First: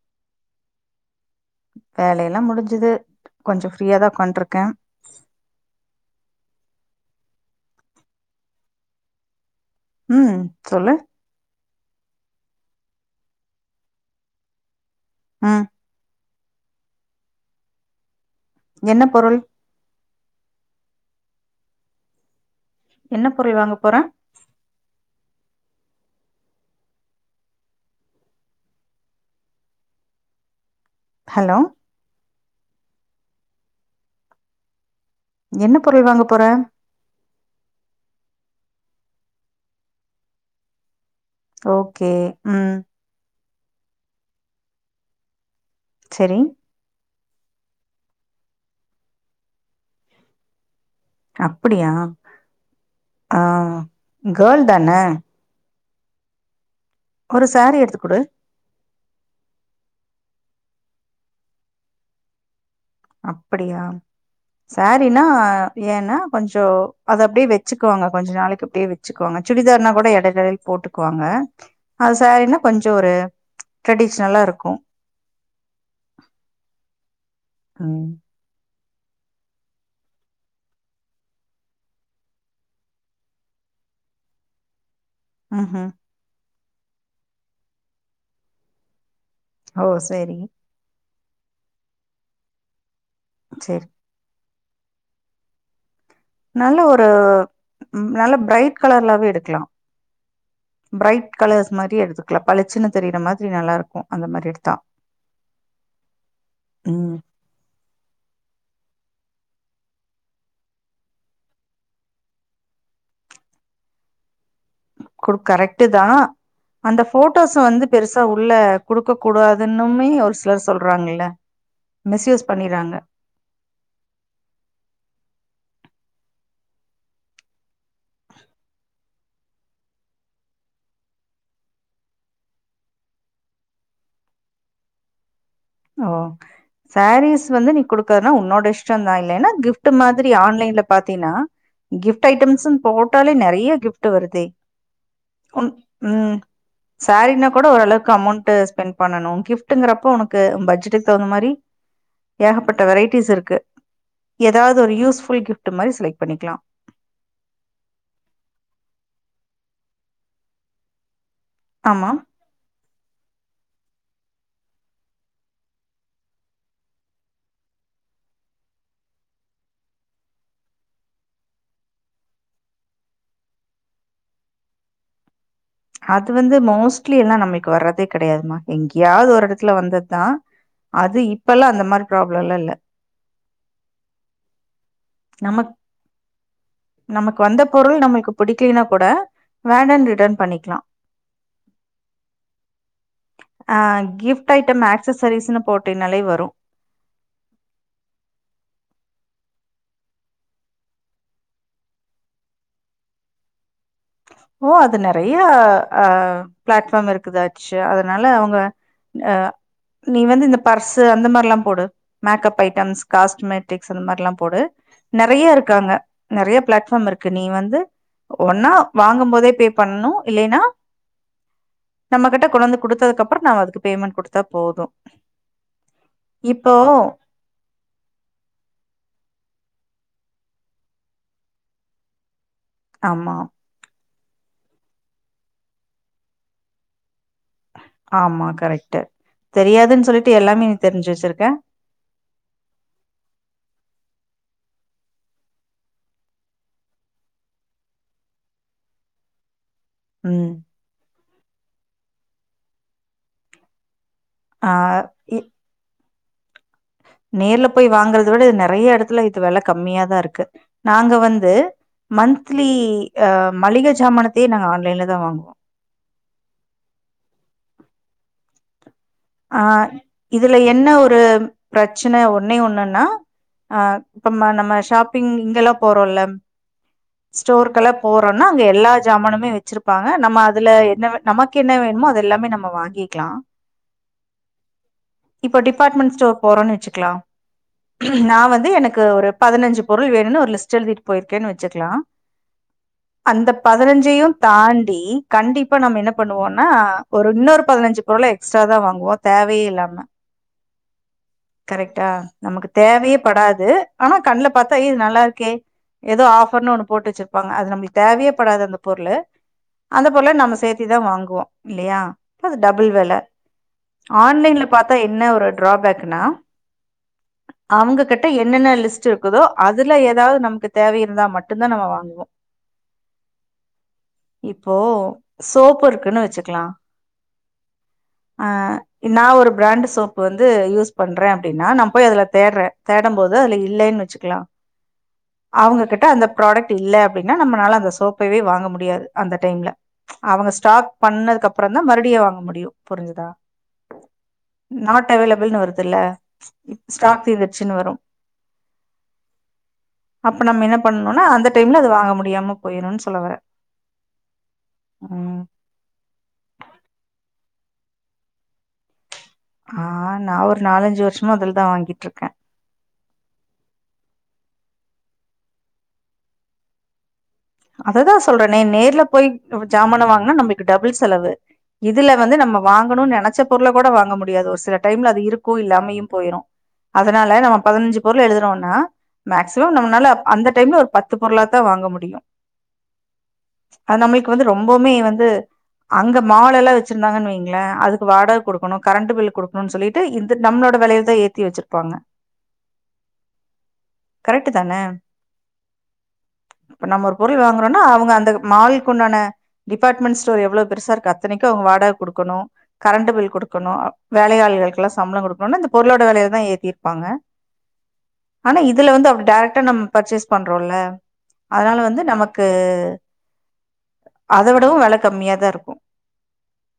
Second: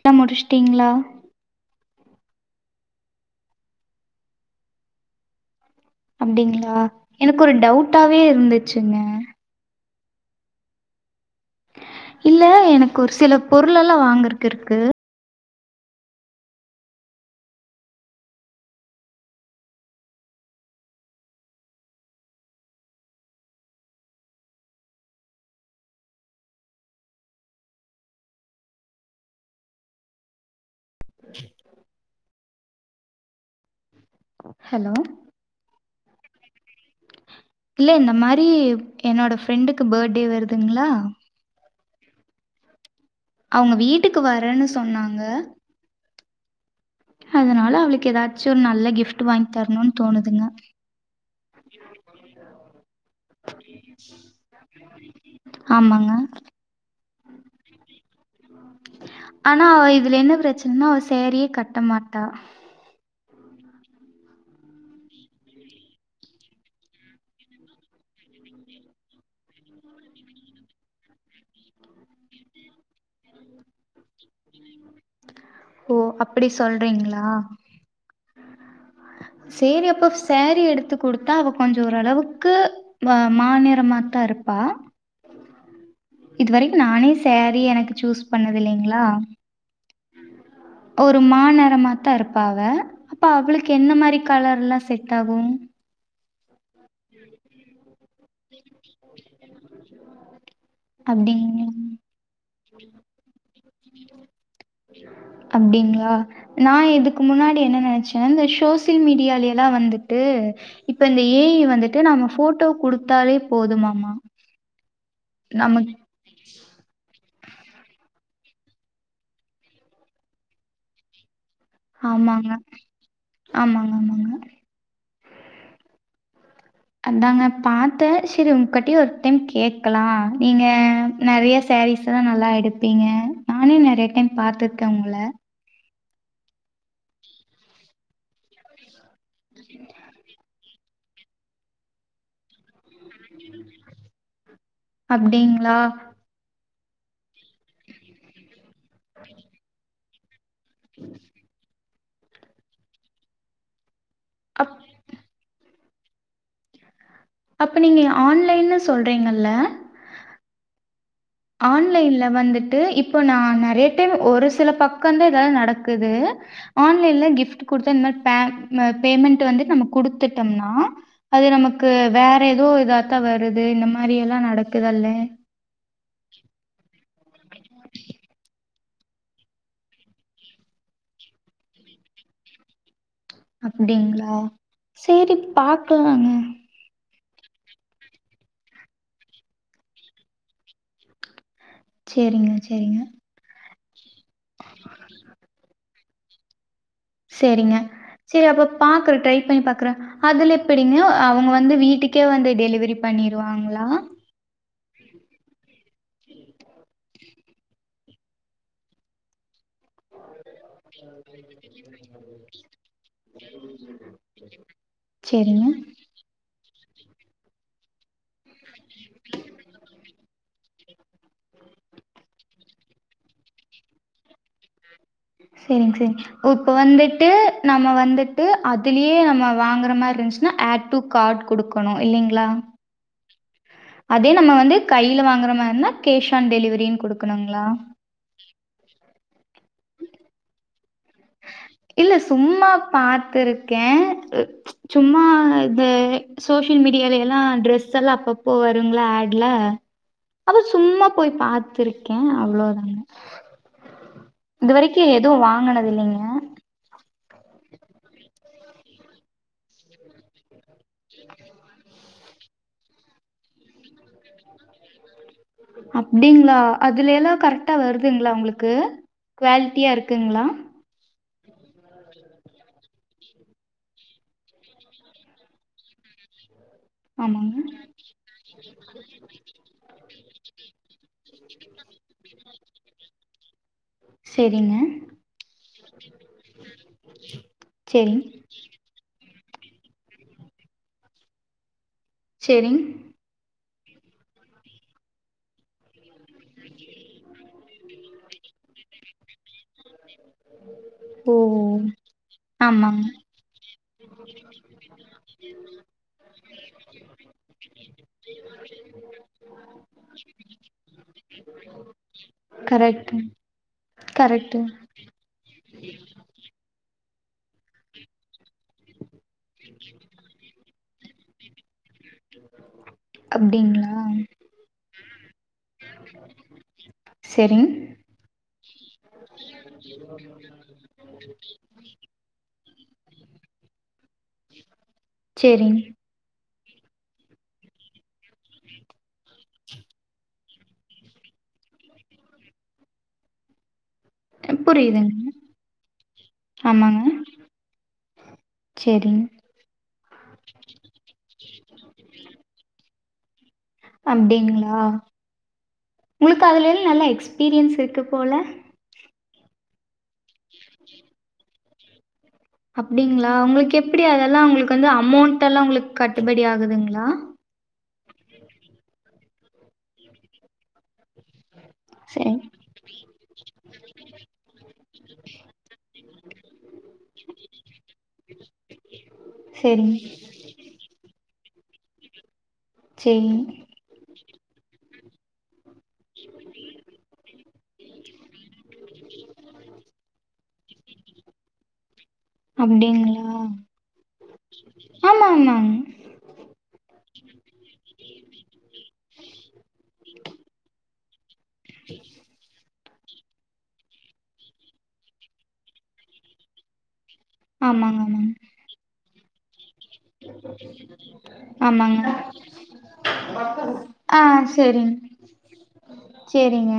ல்லா முடிச்ட்டீங்ளா வேலை எல்லா முடிஞ்சுது கொஞ்சோ ஃப்ரீயாதா உக்காண்ட்ருக்கே அப்டிங்ளா எனக்கு ஒரு டவுட்டாவே இருந்துச்சுங்க ம் சொல்லு இல்ல எனக்கு ஒரு சில பொருள் எல்லா வாங்கற்க்கு இர்க்கு ஆ என்ன பொருள் என்ன பொருள் வாங்க போற ஹலோ ஹலோ என்ன பொருள் வாங்க போற இல்ல இந்த மாரி என்னோட ஃப்ரெண்டுக்கு பேட்டே வருதுங்ளா ஓகே ம் அவுங்க வீட்டுக்கு வரன்னு சொன்னாங்க செரி அதனால அவுளுக்கு எதாச்சு ஒரு நல்ல கிஃப்ட் வாங்கி தர்ணுன் தோணுதுங்க அப்பிடியா அ கேள் தான ஆமாங்க ஒரு சாரீ எடுத்து குடு ஆனா இதுல என்ன ப்ரெச் ன்னா அவ சேரியே கட்ட மாட்டா அப்படியா சேரினா ஏனா கொஞ்சொ அது அப்டே வெச்சுக்குவாங்க கொஞ்ச நாளைக்கு அப்டியே வெச்சுக்குவாங்க சுடிதார்னா கூட எடைல் எடைல் போட்டுக்குவாங்க அது சேரின்னா கொஞ்சொ ஒரு ட்ரடிஷ்னலாருக்கு ஓ அப்டி சொல்றீங்களா ம் சேரி அப்பவ் சேரி எடுத்து குடுத்தா அவ கொஞ்சொ ஒரளவுக்கு வ மா நெறமாத்தாரு ப்பா ம் ஹு இது வரைக்கு நானே சேரி எனக்கு சூஸ் பண்ணது இல்லைங்ளா ஓ சேரி ஒரு மா நெறமாத்தா இருப்பா அவ அப்ப அவளுக்கு செரி என்ன மாரி கல ல்லா செட் ஆகு நல்ல ஒரு நல்ல பிரைட் கலர்லாவே எடுக்லா ப்ரைட் அப்டிங்களா கலர்ஸ் மாரி எடுத்துக்லா பளிச்சின்னு தெரியிற மாதிரி நல்லாருக்கு அந்த மாரி எடுத்தா அப்டிங்ளா நா ம் இதுக்கு முன்னாடி என்ன நெனைச்சேனா இந்த ஷோ சியல் மீடியாலை எல்லா வந்துட்டு இப்ப இந்த ஏ ஐ வந்துட்டு நாம ஃபோட்டோவ குடுத்தாலே போது ஆமா கு கரெக்ட்டு தா அந்த ஃபோ ட்டோஸ வந்து பெருசா உள்ள குடுக்க கூடாதுன்னுமே ஒரு சிலர் சொல்றாங்கள்ல ஆமாங்க ஆமாங்க ஆமாங்க அதாங்க பாத்தே செரி உங்கட்டியு ஒரு டைம் கேக்கலா நீங்க நறைய சே ரீஸ்லா நல்லா எடுப்பீங்க நானு நெறைய டைம் பாத்துக்கே உங்கள ஓ சேரீஸ் வந்து நீ குடுக்கறதுனா உன்னோட இஷ்டந்தா இல்லைனா கிஃப்ட் மாதிரி ஆன்லைன்ல பாத்தீனா கிஃப்ட் ஐட்டம்ஸ்ஸு போட்டாலே நெறைய கிஃப்ட் வருதே உன் அப்டிங்களா? ம் சேரீனா கூட ஒரளவுக்கு அமௌண்ட்டு ஸ்பெண் பண்ணணு கிஃப்ட்டுங்றப்ப உனக்கு பட்ஜெட்டுக் தவுந்த மாரி ஏகப்பட்ட வெரைட்டிஸ் இருக்கு அப் எதாவது ஒரு யூஸ்ஃபுல் கிஃப் ட்டு மாரி செலக் பண்ணிக்லா அப்ப நீங்க ஆன்லைன்னு சொல்றீங்கள்ல ஆமா ஆன்லைன்ல வந்துட்டு இ ப்போ நா நெறைய டைமு ஒரு சில பக்கந்தா எதாது நடக்குது ஆன்லைன்ல கிஃப்ட் குடுத்தா ந ப்பே ம பேமெண்டு வந்துட் நம்ம குடுத்துட்டம்னா அது நமக்கு வேற எதோ இதா த்தா வருது இந்த மாரியெல்லா நடக்குதல்லே அது வந்து மோஸ்ட்லி எல்லா நம்மள்க்கு வர்றதே கெடையாதுமா எங்கியாவ்து ஒரு எடத்துல வந்தத்தா அது இப்பெல்லா அந்த மாரி ப்ராப்ளல்லா இல்ல அப்டிங்ளா சேரி நமக் பாக்கலாங்க நமக்கு வந்த பொருள் நம்மள்க்கு பிடிக்கலைனா கூட வேண்டான் ரிட்டன் பண்ணிக்லா சேரிங்க சேரிங்க அ கிஃப்ட் ஐட்டம் ஏக்ஸசரிஸ்னு போட்டீனாலே வரு சேரிங்க சேரி அப்ப பாக்குற ட்ரை பண்ணி பாக்குற அதுல எப்படிங்க அவுங்க வந்து வீட்டுக்கே வந்து டெலிவரி பண் பண்ணிருவாங்ளா ஓ அது நெறைய அ பிளாட்ஃபார்ம் இருக்குது அச்சா அதனால அவுங்க அ நீ வந்து இந்த பர்ஸு அந்த மாரில்லா போடு மேக்கப் ஐட்டம்ஸ் காஸ்ட்மேடிக்ஸ் அந்த மாரில்லா போடு நெறைய சரிங்க. இருக்காங்க நெறைய ப்ளாட் ஃபார்ம் இருக்கு நீ வந்து ஒன்னா வாங்கும் போதே பே பண்ணு இல்லேனா நம்ம கட்ட கொண்டந்து குடுத்ததுக்கப்ற நாம அதுக்கு பேமெண்ட் குடுத்தா போது சேரிங் சேரி இப்போ இப்ப வந்துட்டு நம்ம வந்துட்டு அதுலயே நம்ம வாங்ற மார்ருந்துச்சுன்னா ஆட் டூ கார்ட் குடுக்கணு இல்லிங்ளா ஆமா அதே நம்ம வந்து கைய்ல வாங்ற மாரினா கேஷ் ஆன் டெலிவரினு கொடுக் ஆமா கரெக்ட்டு தெரியாதுன் சொல்லிட்டு எல்லாமே தெரிஞ்சு வச்சிருக்க இல்ல சும்மா பாத்துருக்கே சும்மா இந்த சோசியல் மீடியால எல்லா ட்ரெஸ் எல்லா அப்பப்போ வருங்களா ஆட்ல ம் அது சும்மா போய் பார்த்திருக்கே அவ்ளோதாங்க ஆ இது வரைக்கு எதுவு இ வாங்கனது இல்லிங்க நேர்ல போய் வாங்கறத விட நெறைய எடத்துல இது வெல கம்மியாதா இருக்கு நாங்க வந்து மந்த்லி அ மளிக ஜாமானத்தையே நாங்க ஆன்லைன்லதா வாங்குவோ அப்டிங்ளா அதுல எல்லா கரெட்டா வருதுங்ளா உங்ளுக்கு ஆ இதுல என்ன ஒரு ப்ரச் சன ஒன்னே ஒன்னுனா பம்ம நம்ம ஷாப்பிங் இங்கெல்லா போறோல்ல ஆமாங்க ஸ்டோருகல்லா போறோனா அங்க எல்லா ஜாமானுமே வச்சிருப்பா நம்ம அதுல என்னவ நமக்கென்ன வேணுமோ அது எல்லாமே நம்ம வாங்கிக்லா சேரிங்க இப்போ டிபார்ட்மண்ட் ஸ்டோர் போறோன்னு வச்சிக்கிலா செரிங் நா வந்து எனக்கு ஒரு பதினஞ்சி பொருள் வேனுன்னு ஒரு லிஸ்ட் எழுதிட்டு போயிருக்கேன்னு வச்சிக்லா சேரிங் பதினஞ்சையு தாண்டி கண்டிப்பா நம்ம என்ன பண்ணுவோன்னா ஒரு இன்னொரு பதினஞ்சி பொருள எக்ஸ்ட்ராதா வாங் வோ தேவயே இல்லாம ஓ கரெக்டா நமக்கு ஆமாங்க தேவயே படாது ஆனா கண்ல பாத்தா எ இது நல்லா இருக்கே ஏதோ ஆஃபர்னு ஒன்னு போட்டு வச்சிர்ப்பாங்க அது நம்ளுக்கு தேவயே படாது அந்த பொருளு அந்த பொருள நம்ம சேத்திதா வாங்குவோ இல்லையா அது டபுள் வெல கரெக்ட்டு கரெக்ட்டு ஆன்லைன்ல பாத்தா என்ன ஒரு ட்ராபேக்னா அவுங்க கெட்ட என் என்னன்ன லிஸ்ட்டு இருக்குதோ அதுல ஏதாவது நமக்கு தேவை இருந்தா மட்டுதா நம்ம வா அப் இப்போ சோப்பு இருக்குன்னு வச்சிக்லா செரிங் அ நா ஒரு ஃப்ரான்டு சோப்பு வந்து யூஸ் பண்றே அப்டின்னா நா போய் அதுல தேட்றே தேடம் போது அதுல இல்லைன்னு வச்சுக்லா செரிங் அவுங்க கெட்ட அந்தப் ப்ராடக்ட் இல்ல அப்டின்னா நம்மளால அந்த சோப்பைவே வாங்க முடியாது அந்த டைம்ல அவங்க ஷ் ஸ்டாக் பண்ணதுக்கு அப்றோதா மறுடியு வாங்க முடியு புருஞ்சுதா நாட் புரியுதுங்க அவைலபிள்னு வருதுல்ல ஸ்டாக் தீந்துட்ச்சின்னு வரு சேரி அப்ப நம்ம என்ன பண்ணும்னா அந்த டைம்ல அது வாங்க முடியாம போய்ருனு ஸ் அப்டிங்ளா ம் உங்களுக்கு அதுலைல் நல்லா எக்ஸ் பீரியன்ஸ் இருக்கு போல ஆ நா ஒரு நாலஞ்சு வருஷமா அதுலதா வாங்கிட்டுருக்க அப்டிங்ளா உங்களுக்கு எப்டி அதெல்லா உங்களுக்கு வந்து அமௌண்ட் எல்லா உங்களுக் கட்டுபடி ஆகுதுங்ளா அததா சொல்றனே நேர்ல போய் ஜாமான்ன வாங்குனா நம்மளுக்கு டபுள் செலவு இதுல வந்து செரிங் நம்ம வாங்கணுனு நெனைச்ச பொருள கூட வாங்க முடியாது ஒரு சில டைம்ல அது இருக்கு இல்லாமையு போயிரு அதனால நம்ம பதினஞ்சி பொருள் எழுதுறோனா மேக்சிமம் செரிங் நம்மளால அப் அந்த டைம்ல ஒரு பத்து பொருளாது தா வாங்க முடியு செரி அது நமளுக்கு வந்து ரொம்பவுமே வந்து அங்க மேலெல்லா வச்சிருந்தாங்கன்னு வைங்கள அதுக்கு வாடக குடுக்கணு கரண்ட் பில் குடுக்கணுன் சொல்லி ட்டு இது நம்மளோட வெலையிலதா ஏத்தி வச்சிருப்பாங்க. அப்டிங்களா கரெக்ட்தான ஆமா ஆமாங்க ப்ப நம்ம ஒரு பொருள் வாங்குறோனா அவங்க அந்த மாலுக் உண்டான டிபார்ட்மெண்ட் ஸ்டோர் எவ்வளோ பெருசாருக்கா த்தனைக்கு அவங்க வாடக குடுக்கணு. கரண்ட் பில் குடுக்கணு வேலையாள்களுக்குல்லா சம்பளோ குடுக்கனுன்னா இந்த பொருளோட வெலையதா ஏத்திருப்பாங்க ஆமாங்க ஆமாங் டேரேக்ட்டா நம்ம பர்ச்சேஸ் பண்றோல அதனால வந்து ஆமாங்க நமக்கு அத விடவு வெல கம்மியாதா இருக்கு செரிங்க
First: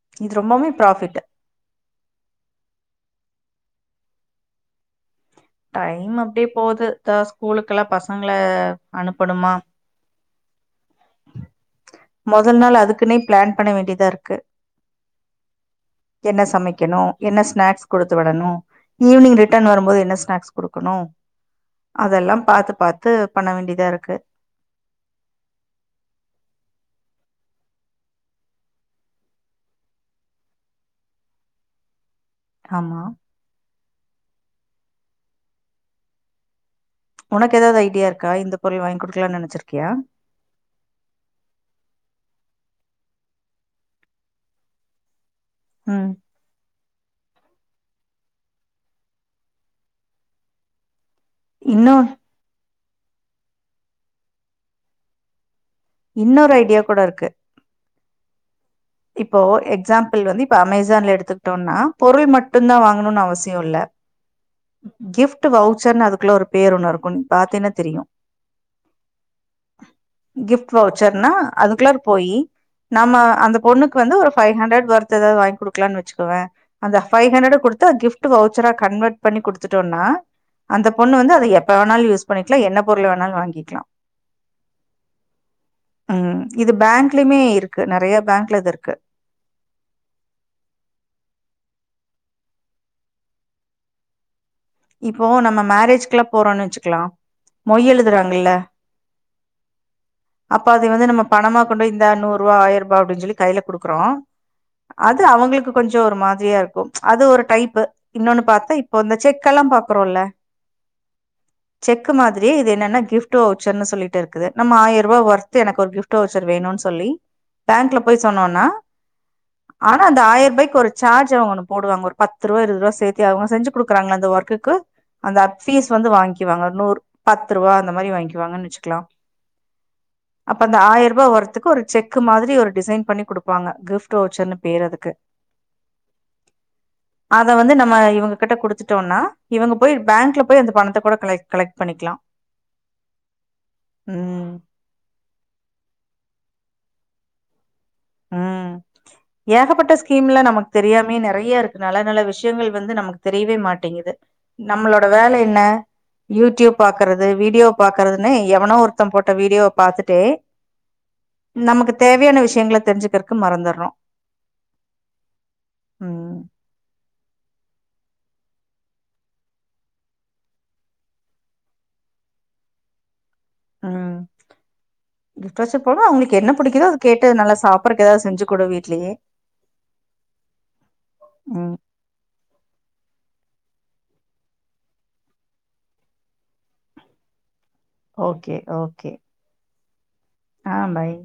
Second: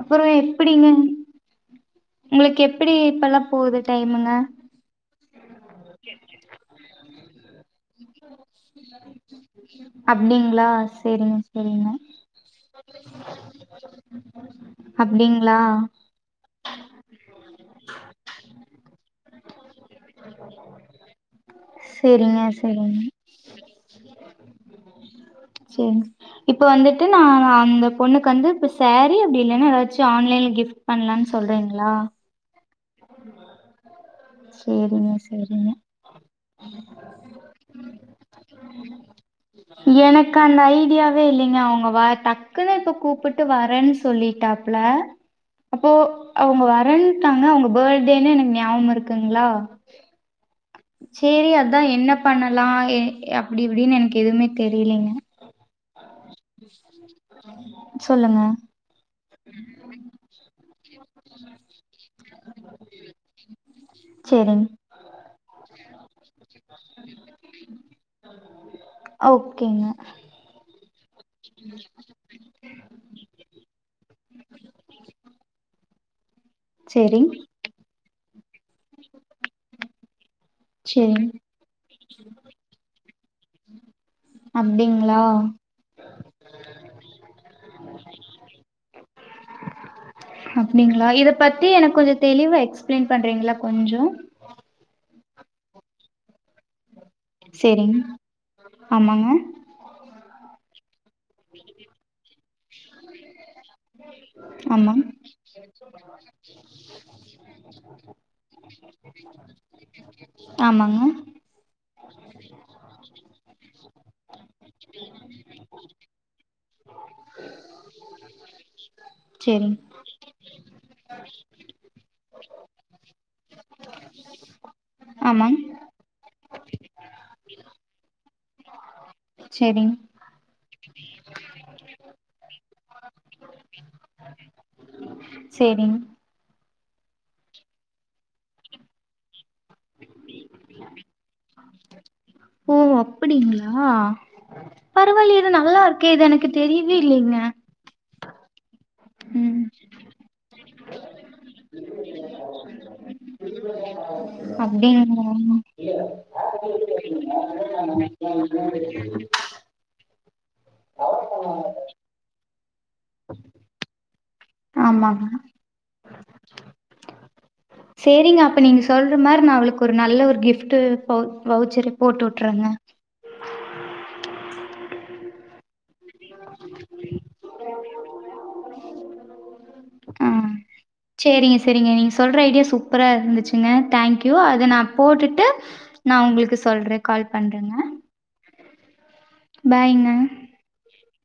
அப்பறோ இது ரொம்பவுமே எப்டிங்க ப்ராஃபிட் உங்களுக்கு எப்டி பல்லா போகுது டைம்முங்க டைம் அப்டியே போது தா ஸ்கூலுக் அப்டிங் ளா செரிங்க செரிங்க மொதல் நாள் அதுக்குன்னே பிளான் பண்ண வேண்டியதா இருக்கு அப்டிங் ங்ளா என்ன சமைக்கணு என்ன ஸ்நாக்ஸ் குடுத்துவிடணு ஈவினிங் ரிட்டர்ன் வரும்போது என்ன ஸ்நாக் ஸ் குடுக்கணு அதெல்லாம் ம் பாத் செரி இப்ப வந்துட்டு நானா அந்த பொண்ணுக்கு வந்து இப்ப சேரீ அப்டி இல்லைன்னா எதாச்சு ஆன்லைன்ல கிஃப்ட் பண்ணலானு சொல்றீங்ளா ஆமா செரிங்க செரிங்க உனக்கு ஏதாவது ஐடியா இருக்கா இந்த பொருள் வாங்கி குடுக்கலான்னு நெனச்சிருக்கியா எனக்கு அந்த ஐடியாவே இல்லைங்க அவங்க வ டக்குன்னு இப்பொ கூப்புட்டு வரேன்னு சொல்லிட்டாப்புல அப்போ ம் அவங்க வர ரன்ட்டாங்க அவங்க பேர்டேன்னு எனக்கு நியாவம் இருக்குங்ளா சேரி அதா இன்னு என்ன பண்ணலா எ அப்டி இப்டின்னு எனக்கு எதுவுமே தெரிய்லேங்க இன்னொரு ஐடியா கூட இருக்கு சொல்லுங்க இப்போ எக்ஸாம்பிள் வந்து இப்ப அமேசான்ல எடுத்துக்ட்டோனா பொருள் மட்டுந்தா வாங்கணுனு அவசியோ இல்ல சேரிங் கிஃப்ட் வவுச்சர்ன்னு அதுக்குள்ள ஒரு பேரு ஒன்னு இருக்கு நீ பாத்தேன்னா தெரியு ஓகேங்க கிஃப்ட் வவுச்சர்னா அதுக்குள்ளார போயி நாம அந்த ண்ணுக்கு வந்து ஒரு ஃபைவ் ஹண்ட்றட் ஒர்த் எதாது வாங்கி குடுக்கலானு வச்சுக்குவ அந்த சேரிங் ஃபைவ் ஹண்ட்றட் கொடுத்த கிஃப்ட் ட் வவுச்சரா கன்வெர்ட் பண்ணி குடுத்துட்டோனா அந்த பொண்ணு சேரிங் வந்து அத எப்ப வேணாலு யூஸ் பண்ணிக்கலா என்ன பொருள் வே ணாலு வாங்கிக்கலா அப்டிங்களா ம் இது பேங்க்லயுமே இருக்கு நெறைய பேங்க் அப்டிங்ளா இத பத்தி எனக்கு கொஞ்சொ தெளிவா எக்ஸ்பிளைன் பண்றீங்களா கொஞ்சோ இப்போ நம்ம மேரேஜ்க்கெல்லா போறோன்னு வச்சுக்கலா மொய் சேரிங் எழுதுறாங்கல்ல ஆமாங்க அப்ப அதை வந்து நம்ம பணமா கொண்டு போய் இந்தா நூறுவா ஆயிரூபா அப்டின்னு சொல்லி கையில குடுக்குறோ ஆமாங் அது அவங்களுக்கு கொஞ்சொ ஒரு மாதிரியா இருக்கும் அது ஒரு டைப் இன்னோன்னு பாத்த இப்ப இந்த செக்கெல்லா ம்பாக்குறோல [inaudible] செக்கு மாதிரி இது என்னன்னா கிஃப்ட் வவுச்சர்ன்னு சொல்லிக்ட்டு இருக்குது நம்ம ஆயிரூவா ஒர்த்து எனக்கு ஒரு கிஃப்ட் வவுச்சர் வேணு ன் சொல்லி பேங்க்ல போய் சொன்னோனா செரி ஆனா அந்த ஆயிர ரூபாய்க்கு சார்ஜ் அவங்க ஒன்னு போடுவாங்க ஒரு பத்து ரூவா இருவது ரூவா சேத்து அவங்க செஞ்சு கொடுக்குறாங்கள அந்த ஒர்க் குக்கு அந்த அ ஆமாங் ஃபீஸ் வந்து வாங்கிக்குவாங்க நூர் பத்து ரூவா அந்த மாரி வாங்கிக்குவாங்கன்னு வச்சுக்குலா செரி இப்ப அந்த ஆயிர ரூபா ஒர்க்கு ஒரு செக்கு மாதிரி ஒரு டிசைன் பண்ணி கொடுப்பாங்க கிஃப்ட ஓச்சர்ன்னு பேரு அதுக்கு செரிங் அத வந்து நம்ம இவங்க கிட்ட குடுத்துட்டோனா இவங்க போய் பேங்க்ல போய் அந்த பணத்த கூட கல கலெக்ட் பண்ணிக்கலா ஓ அப்படிங்களா ம் பரவா இல்லையே இது நல்லா இருக்கே இது எனக்கு தெரியவே இல்லைங்க ம் ம் ஏகப்பட்ட ஸ்கீம்ல நமக் தெரியாமையே நெறைய இருக்கு நல்ல நல்ல விஷயங்கள் வந்து நமக்கு தெரியவே மாட்டேங்குது நம்மளோட அப்டிங்களா வேல என்ன யூடியூப் பாக்குறது வீடியோ பாக்குறதுன்னு எவனோ ஒருத்த போட்ட வீடியோ பாத்துட்டு நமக்கு தேவையான விஷயங்கள தெரிஞ்சுக்கிறக்கு மறந்துடுறோ ஆமாங்க ம் சேரிங்க அப்ப நீங்க சொல்ற மாரி நா அவளுக்கு ஒரு நல்ல ஒரு கிஃப்டு வவ் வவுச்சரு போட்டு விட்டுறேங்க [inaudible] ம் கிஃப்ட் ஒசூர் கூட அவங்களுக்கு என்ன பிடிக்குதோ அது கேட்டு நல்லா சாப் அப்பறக் ஏதாவது செஞ்சு குடு வீட்லயே ஆ செரிங்க ம் செரிங்க நீங்க சொல்ற ஐடியா சூப் பரா இருந்துச்சுங்க தேங்க்யூ அத நா போட்டுட்டு நா உங்களுக்கு சொல்றே கால் பண்றேங்க ஓகே ஓகே பாய்ங்க ஆ பாய்